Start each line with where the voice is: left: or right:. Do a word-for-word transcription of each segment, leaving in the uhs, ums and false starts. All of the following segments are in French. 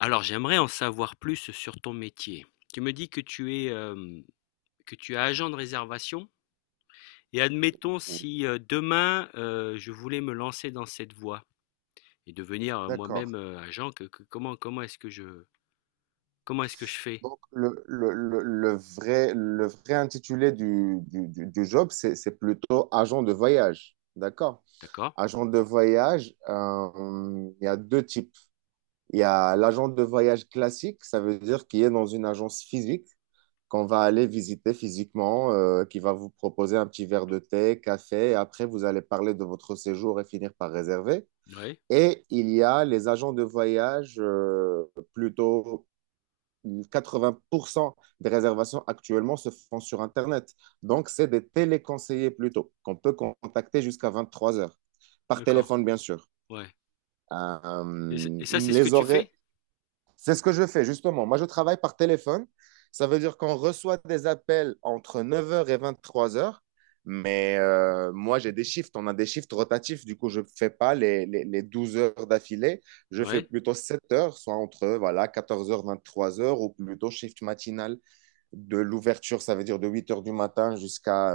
left: Alors, j'aimerais en savoir plus sur ton métier. Tu me dis que tu es, hem, que tu es agent de réservation et admettons
right: Oui,
left: si, heu, demain, heu, je voulais me lancer dans cette voie et devenir, heu, moi-même,
right: d'accord.
left: heu, agent, que que comment comment est-ce que je comment est-ce que je fais?
right: Donc, le, le, le, le vrai, le vrai intitulé du, du, du- du job, c'est, c'est plutôt agent de voyage. D'accord.
left: D'accord.
right: Agent de voyage, euh, il y a deux types. Il y a l'agent de voyage classique, ça veut dire qu'il est dans une agence physique qu'on va aller visiter physiquement, euh, qui va vous proposer un petit verre de thé, café, et après, vous allez parler de votre séjour et finir par réserver.
left: Ouais.
right: Et il y a les agents de voyage, euh, plutôt quatre-vingts pour cent des réservations actuellement se font sur Internet. Donc, c'est des téléconseillers plutôt, qu'on peut contacter jusqu'à 23 heures, par
left: D'accord.
right: téléphone, bien sûr.
left: Ouais. Et c'est
right: Euh,
left: et ça, c'est ce que
right: les
left: tu
right: horaires,
left: fais?
right: c'est ce que je fais, justement. Moi, je travaille par téléphone. Ça veut dire qu'on reçoit des appels entre 9 heures et 23 heures. Mais euh, moi, j'ai des shifts. On a des shifts rotatifs. Du coup, je ne fais pas les, les, les 12 heures d'affilée. Je fais
left: Ouais.
right: plutôt sept heures, soit entre voilà, quatorze heures, 23 heures, ou plutôt shift matinal de l'ouverture, ça veut dire de 8 heures du matin jusqu'à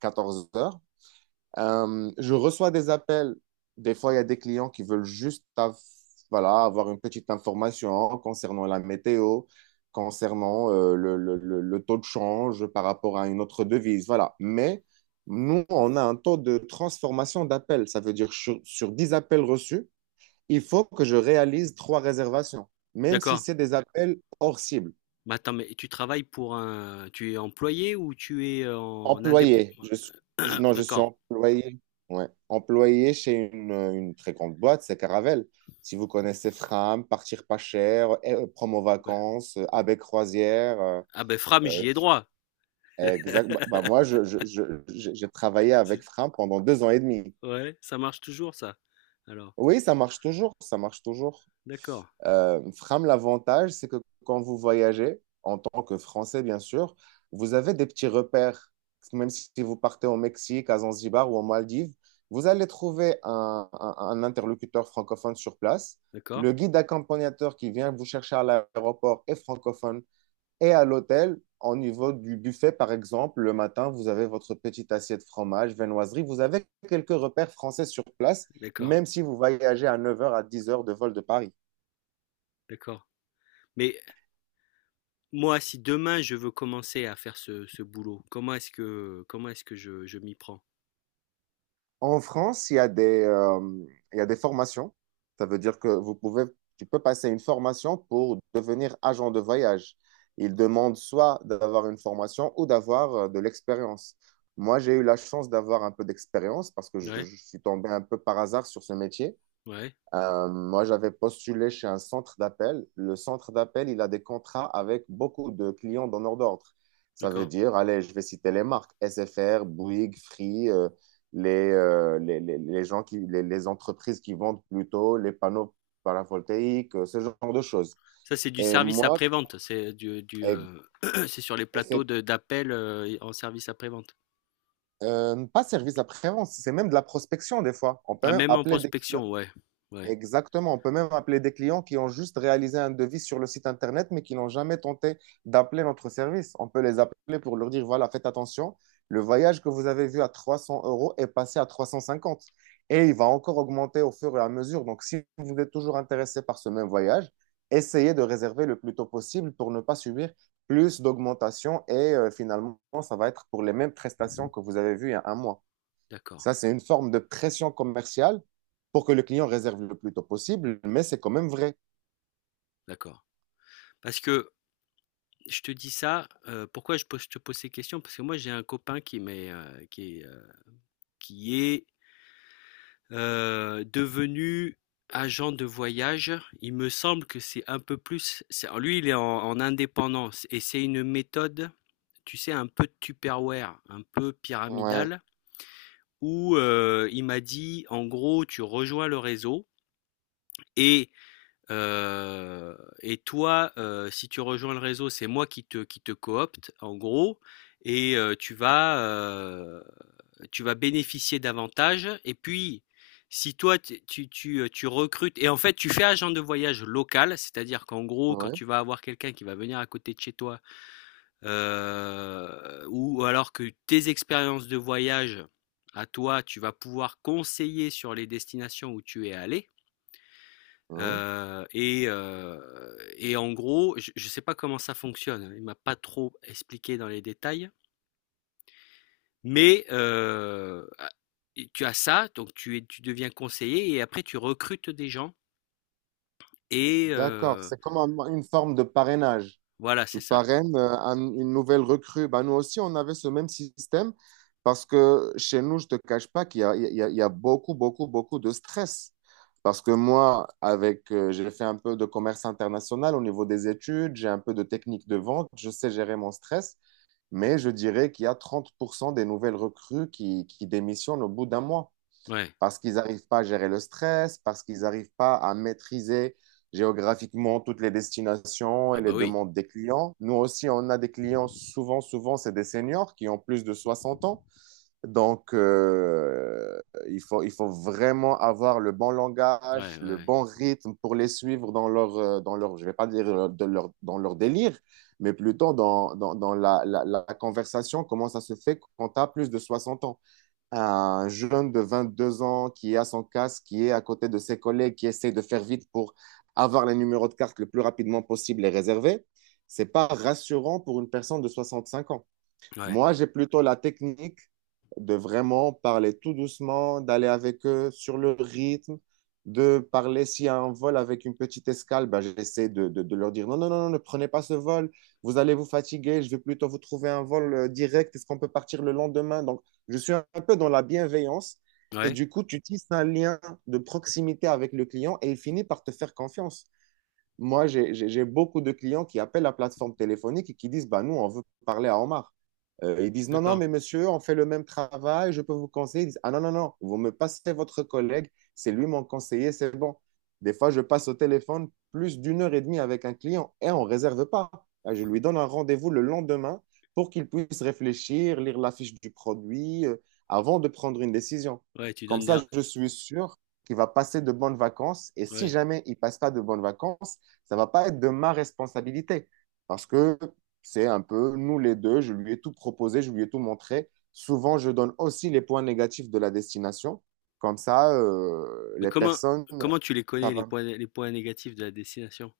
right: 14 heures. Euh, je reçois des appels. Des fois, il y a des clients qui veulent juste av- voilà, avoir une petite information concernant la météo, concernant euh, le, le- le- le taux de change par rapport à une autre devise. Voilà. Mais nous, on a un taux de transformation d'appels. Ça veut dire sur, sur dix appels reçus, il faut que je réalise trois réservations, même si
left: D'accord.
right: c'est des appels hors cible.
left: Mais attends, mais tu travailles pour un tu es employé ou tu es en
right: Employé.
left: indépendant?
right: Je suis, je- non, je suis
left: D'accord.
right: employé. Ouais. Employé chez une, une très grande boîte, c'est Caravelle. Si vous connaissez Fram, Partir pas cher, euh, Promo
left: Bah,
right: Vacances, euh, Avec Croisière. euh,
left: ah ben Fram,
right: euh,
left: j'y ai droit.
right: Exact. Bah, bah, moi, je, je- je- je- j'ai travaillé avec Fram pendant deux ans et demi.
left: Ouais, ça marche toujours ça? Alors,
right: Oui, ça marche toujours. Ça marche toujours.
left: d'accord,
right: Euh, Fram, l'avantage, c'est que quand vous voyagez, en tant que Français, bien sûr, vous avez des petits repères. Même si vous partez au Mexique, à Zanzibar ou aux Maldives, vous allez trouver un, un- un interlocuteur francophone sur place.
left: d'accord,
right: Le guide accompagnateur qui vient vous chercher à l'aéroport est francophone et à l'hôtel, au niveau du buffet, par exemple, le matin, vous avez votre petite assiette fromage, viennoiserie. Vous avez quelques repères français sur place,
left: d'accord,
right: même si vous voyagez à neuf heures à dix heures de vol de Paris.
left: d'accord. Mais moi, si demain je veux commencer à faire ce, ce boulot, comment est-ce que comment est-ce que je, je m'y prends?
right: En France, il y a des, euh, il y a des formations. Ça veut dire que vous pouvez, tu peux passer une formation pour devenir agent de voyage. Ils demandent soit d'avoir une formation ou d'avoir euh, de l'expérience. Moi, j'ai eu la chance d'avoir un peu d'expérience parce que je,
left: Ouais,
right: je suis tombé un peu par hasard sur ce métier.
left: ouais,
right: Euh, moi, j'avais postulé chez un centre d'appel. Le centre d'appel, il a des contrats avec beaucoup de clients donneurs d'ordre. Ça veut
left: d'accord.
right: dire, allez, je vais citer les marques, S F R, Bouygues, Free, euh, les, euh, les, les- les gens qui, les, les entreprises qui vendent plutôt les panneaux paravoltaïques, euh, ce genre de choses.
left: Ça, c'est du
right: Et
left: service
right: moi,
left: après-vente, c'est du, du
right: et-
left: euh, c'est sur les
right: et
left: plateaux
right: c'est
left: de- d'appel euh, en service après-vente.
right: euh, pas service après-vente, c'est même de la prospection des fois. On peut
left: Ah,
right: même
left: même en
right: appeler des clients.
left: prospection, ouais, ouais,
right: Exactement. On peut même appeler des clients qui ont juste réalisé un devis sur le site Internet, mais qui n'ont jamais tenté d'appeler notre service. On peut les appeler pour leur dire, voilà, faites attention, le voyage que vous avez vu à trois cents euros est passé à trois cent cinquante et il va encore augmenter au fur et à mesure. Donc, si vous êtes toujours intéressé par ce même voyage, essayez de réserver le plus tôt possible pour ne pas subir plus d'augmentation et euh, finalement, ça va être pour les mêmes prestations que vous avez vues il y a un mois.
left: d'accord,
right: Ça, c'est une forme de pression commerciale pour que le client réserve le plus tôt possible, mais c'est quand même vrai.
left: d'accord. Parce que je te dis ça, euh, pourquoi je, pose- je te pose ces questions? Parce que moi, j'ai un copain qui m'est, euh, qui est, euh, qui est Heu, devenu agent de voyage. Il me semble que c'est un peu plus c'est lui, il est en en indépendance et c'est une méthode, tu sais, un peu Tupperware, un peu
right: Ouais,
left: pyramidale, où, heu, il m'a dit: «En gros, tu rejoins le réseau et euh, et toi, euh, si tu rejoins le réseau, c'est moi qui te, qui te coopte, en gros, et euh, tu vas, euh, tu vas bénéficier davantage. Et puis, si toi, tu, tu, tu, euh, tu recrutes, et en fait, tu fais agent de voyage local, c'est-à-dire qu'en gros, quand
right: ouais,
left: tu vas avoir quelqu'un qui va venir à côté de chez toi, euh, ou alors que tes expériences de voyage à toi, tu vas pouvoir conseiller sur les destinations où tu es allé.
right: ouais.
left: Heu et heu et en gros, je je sais pas comment ça fonctionne, hein, il m'a pas trop expliqué dans les détails, mais heu, tu as ça, donc tu es tu deviens conseiller et après tu recrutes des gens et,
right: D'accord.
left: heu,
right: C'est comme un- une forme de parrainage.
left: voilà, c'est
right: Tu
left: ça.
right: parraines euh, un- une nouvelle recrue. Ben, nous aussi, on avait ce même système parce que chez nous, je ne te cache pas qu'il y a, il y a- il y a beaucoup, beaucoup, beaucoup de stress. Parce que moi, avec, euh, j'ai fait un peu de commerce international au niveau des études, j'ai un peu de technique de vente, je sais gérer mon stress. Mais je dirais qu'il y a trente pour cent des nouvelles recrues qui, qui démissionnent au bout d'un mois
left: Ouais.
right: parce qu'ils n'arrivent pas à gérer le stress, parce qu'ils n'arrivent pas à maîtriser géographiquement toutes les destinations et
left: Ah
right: les
left: bah oui.
right: demandes des clients. Nous aussi, on a des clients, souvent, souvent, c'est des seniors qui ont plus de 60 ans donc, euh, il faut, il faut vraiment avoir le bon
left: Ouais,
right: langage,
left: ouais,
right: le
left: ouais.
right: bon rythme pour les suivre dans leur, euh, dans leur je vais pas dire, euh, de leur- dans leur délire, mais plutôt dans, dans, dans la, la, la conversation, comment ça se fait quand tu as plus de soixante ans. Un jeune de vingt deux ans qui a son casque, qui est à côté de ses collègues, qui essaie de faire vite pour avoir les numéros de carte le plus rapidement possible et réserver, c'est pas rassurant pour une personne de soixante cinq ans.
left: Ouais.
right: Moi, j'ai plutôt la technique de vraiment parler tout doucement, d'aller avec eux sur le rythme, de parler s'il y a un vol avec une petite escale, ben, j'essaie de, de- de leur dire non, non, non, non, ne prenez pas ce vol, vous allez vous fatiguer, je vais plutôt vous trouver un vol euh, direct, est-ce qu'on peut partir le lendemain? Donc, je suis un peu dans la bienveillance et
left: Ouais,
right: du coup, tu tisses un lien de proximité avec le client et il finit par te faire confiance. Moi, j'ai j'ai- j'ai beaucoup de clients qui appellent la plateforme téléphonique et qui disent, bah, nous, on veut parler à Omar. Euh, ils disent, non, non,
left: d'accord.
right: mais monsieur, on fait le même travail, je peux vous conseiller. Ils disent, ah non, non, non, vous me passez votre collègue, c'est lui mon conseiller, c'est bon. Des fois, je passe au téléphone plus d'une heure et demie avec un client et on ne réserve pas. Ah, je lui donne un rendez-vous le lendemain pour qu'il puisse réfléchir, lire la fiche du produit euh, avant de prendre une décision.
left: Ouais, tu
right: Comme
left: donnes des
right: ça, je suis sûr qu'il va passer de bonnes vacances et si
left: ouais.
right: jamais il passe pas de bonnes vacances, ça va pas être de ma responsabilité parce que c'est un peu nous les deux, je lui ai tout proposé, je lui ai tout montré. Souvent, je donne aussi les points négatifs de la destination. Comme ça, euh,
left: Mais
right: les
left: comment
right: personnes,
left: comment tu les
right: ça
left: connais, les
right: va.
left: points les points négatifs de la destination?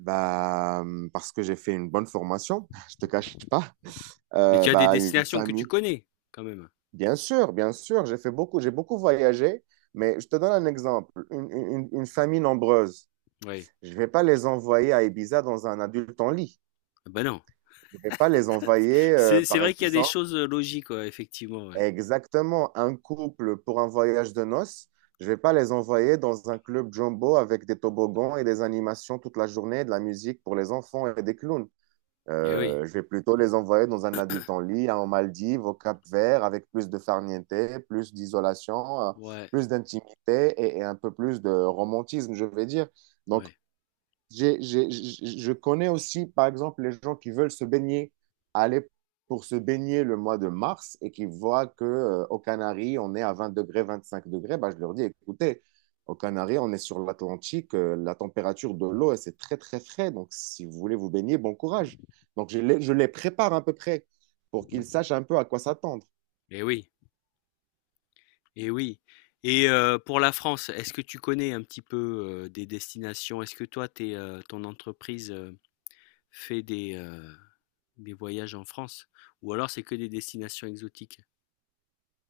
right: Bah, parce que j'ai fait une bonne formation, je te cache pas.
left: Mais
right: Euh,
left: tu as des
right: bah, une
left: destinations que tu
right: famille.
left: connais quand même?
right: Bien sûr, bien sûr, j'ai fait beaucoup, j'ai beaucoup voyagé, mais je te donne un exemple. Une, une- une famille nombreuse,
left: Ouais.
right: je vais pas les envoyer à Ibiza dans un adulte en lit.
left: Ah bah non.
right: Je ne vais pas les envoyer, euh,
left: C'est c'est
right: par
left: vrai qu'il y a des
right: exemple,
left: choses logiques, ouais, effectivement, ouais.
right: exactement un couple pour un voyage de noces. Je ne vais pas les envoyer dans un club jumbo avec des toboggans et des animations toute la journée, de la musique pour les enfants et des clowns.
left: Eh oui,
right: Euh, je vais plutôt les envoyer dans un adulte en lit, hein, en Maldives, au Cap-Vert, avec plus de farniente, plus d'isolation, euh,
left: ouais,
right: plus d'intimité et, et un peu plus de romantisme, je vais dire. Donc,
left: ouais.
right: j'ai- j'ai- j'- je connais aussi, par exemple, les gens qui veulent se baigner, aller pour se baigner le mois de mars et qui voient que, euh, aux Canaries, on est à 20 degrés, 25 degrés. Bah, je leur dis, écoutez, aux Canaries, on est sur l'Atlantique, euh, la température de l'eau, elle, c'est très, très frais. Donc, si vous voulez vous baigner, bon courage. Donc, je les, je les prépare à peu près pour qu'ils sachent un peu à quoi s'attendre.
left: Et oui, et oui. Et euh, pour la France, est-ce que tu connais un petit peu euh, des destinations? Est-ce que toi, t'es, euh, ton entreprise euh, fait des, euh, des voyages en France? Ou alors c'est que des destinations exotiques?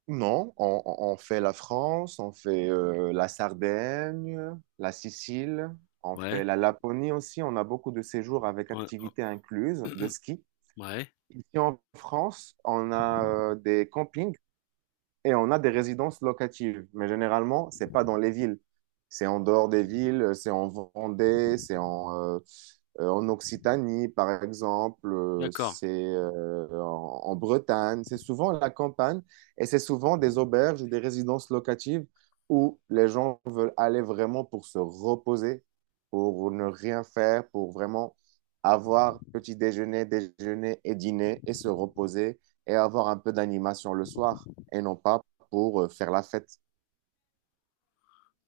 right: Non, on, on- on fait la France, on fait euh, la Sardaigne, la Sicile, on fait
left: Ouais,
right: la Laponie aussi. On a beaucoup de séjours avec
left: ouais,
right: activités incluses de ski.
left: ouais.
right: Ici en France, on a euh, des campings et on a des résidences locatives. Mais généralement, c'est pas dans les villes. C'est en dehors des villes, c'est en Vendée, c'est en, euh, euh, en Occitanie, par exemple, euh,
left: D'accord,
right: c'est euh, en, en Bretagne. C'est souvent la campagne et c'est souvent des auberges ou des résidences locatives où les gens veulent aller vraiment pour se reposer, pour ne rien faire, pour vraiment avoir petit déjeuner, déjeuner et dîner et se reposer et avoir un peu d'animation le soir et non pas pour euh, faire la fête.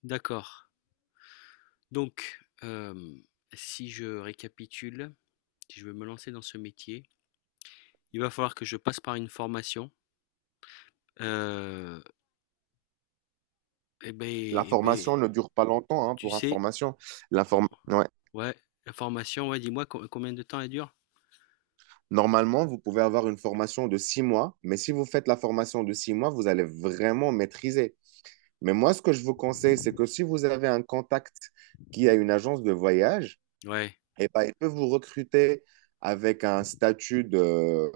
left: d'accord. Donc, euh, si je récapitule, si je veux me lancer dans ce métier, il va falloir que je passe par une formation. Euh, Eh
right: La
left: ben, eh ben,
right: formation ne dure pas longtemps hein,
left: tu
right: pour
left: sais,
right: information. La form- ouais.
left: ouais, la formation, ouais, dis-moi co- combien de temps elle dure?
right: Normalement, vous pouvez avoir une formation de six mois, mais si vous faites la formation de six mois, vous allez vraiment maîtriser. Mais moi, ce que je vous conseille, c'est que si vous avez un contact qui a une agence de voyage,
left: Ouais,
right: et ben, ils peuvent vous recruter avec un statut de,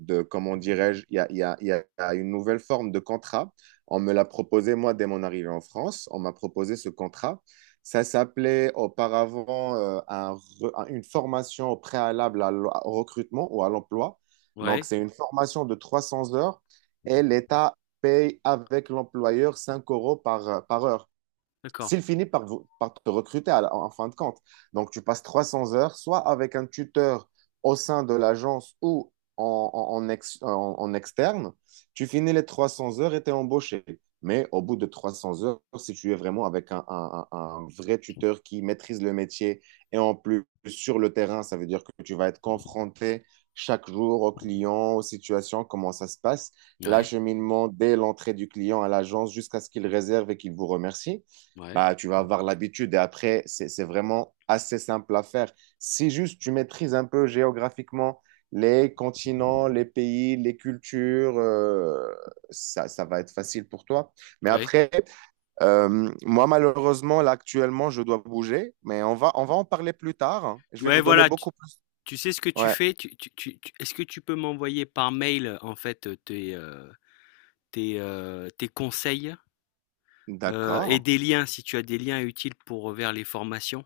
right: de comment dirais-je, il y a, il y a- il y a une nouvelle forme de contrat. On me l'a proposé, moi, dès mon arrivée en France, on m'a proposé ce contrat. Ça s'appelait auparavant euh, un re- un- une formation au préalable à l- au recrutement ou à l'emploi. Donc,
left: ouais,
right: c'est une formation de trois cents heures et l'État paye avec l'employeur cinq euros par, par heure
left: d'accord.
right: s'il finit par, par te recruter à la- en fin de compte. Donc, tu passes trois cents heures, soit avec un tuteur au sein de l'agence ou en, en- en ex- en- en externe, tu finis les trois cents heures et tu es embauché. Mais au bout de trois cents heures, si tu es vraiment avec un, un- un- un vrai tuteur qui maîtrise le métier et en plus sur le terrain, ça veut dire que tu vas être confronté chaque jour aux clients, aux situations, comment ça se passe,
left: Ouais,
right: l'acheminement dès l'entrée du client à l'agence jusqu'à ce qu'il réserve et qu'il vous remercie
left: ouais,
right: bah, tu vas avoir l'habitude. Et après, c'est, c'est vraiment assez simple à faire. Si juste tu maîtrises un peu géographiquement les continents, les pays, les cultures, euh, ça, ça va être facile pour toi. Mais
left: ouais.
right: après, euh, moi, malheureusement, là, actuellement, je dois bouger, mais on va, on va en parler plus tard, hein. Je vais
left: Ouais,
right: vous donner
left: voilà, tu,
right: beaucoup plus.
left: tu sais ce que tu
right: Ouais,
left: fais? Tu, tu, tu- tu- est-ce que tu peux m'envoyer par mail, euh, en fait, euh, tes, euh, tes, euh, tes conseils, euh, et
right: d'accord,
left: des liens, si tu as des liens utiles pour euh, vers les formations?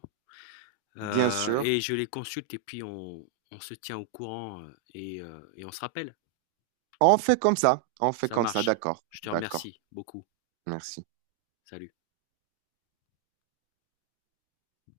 right: bien
left: Euh,
right: sûr.
left: et je les consulte et puis on, on se tient au courant, euh, et, euh, et on se rappelle.
right: On fait comme ça, on fait
left: Ça
right: comme ça,
left: marche.
right: d'accord,
left: Je te
right: d'accord.
left: remercie beaucoup.
right: Merci.
left: Salut.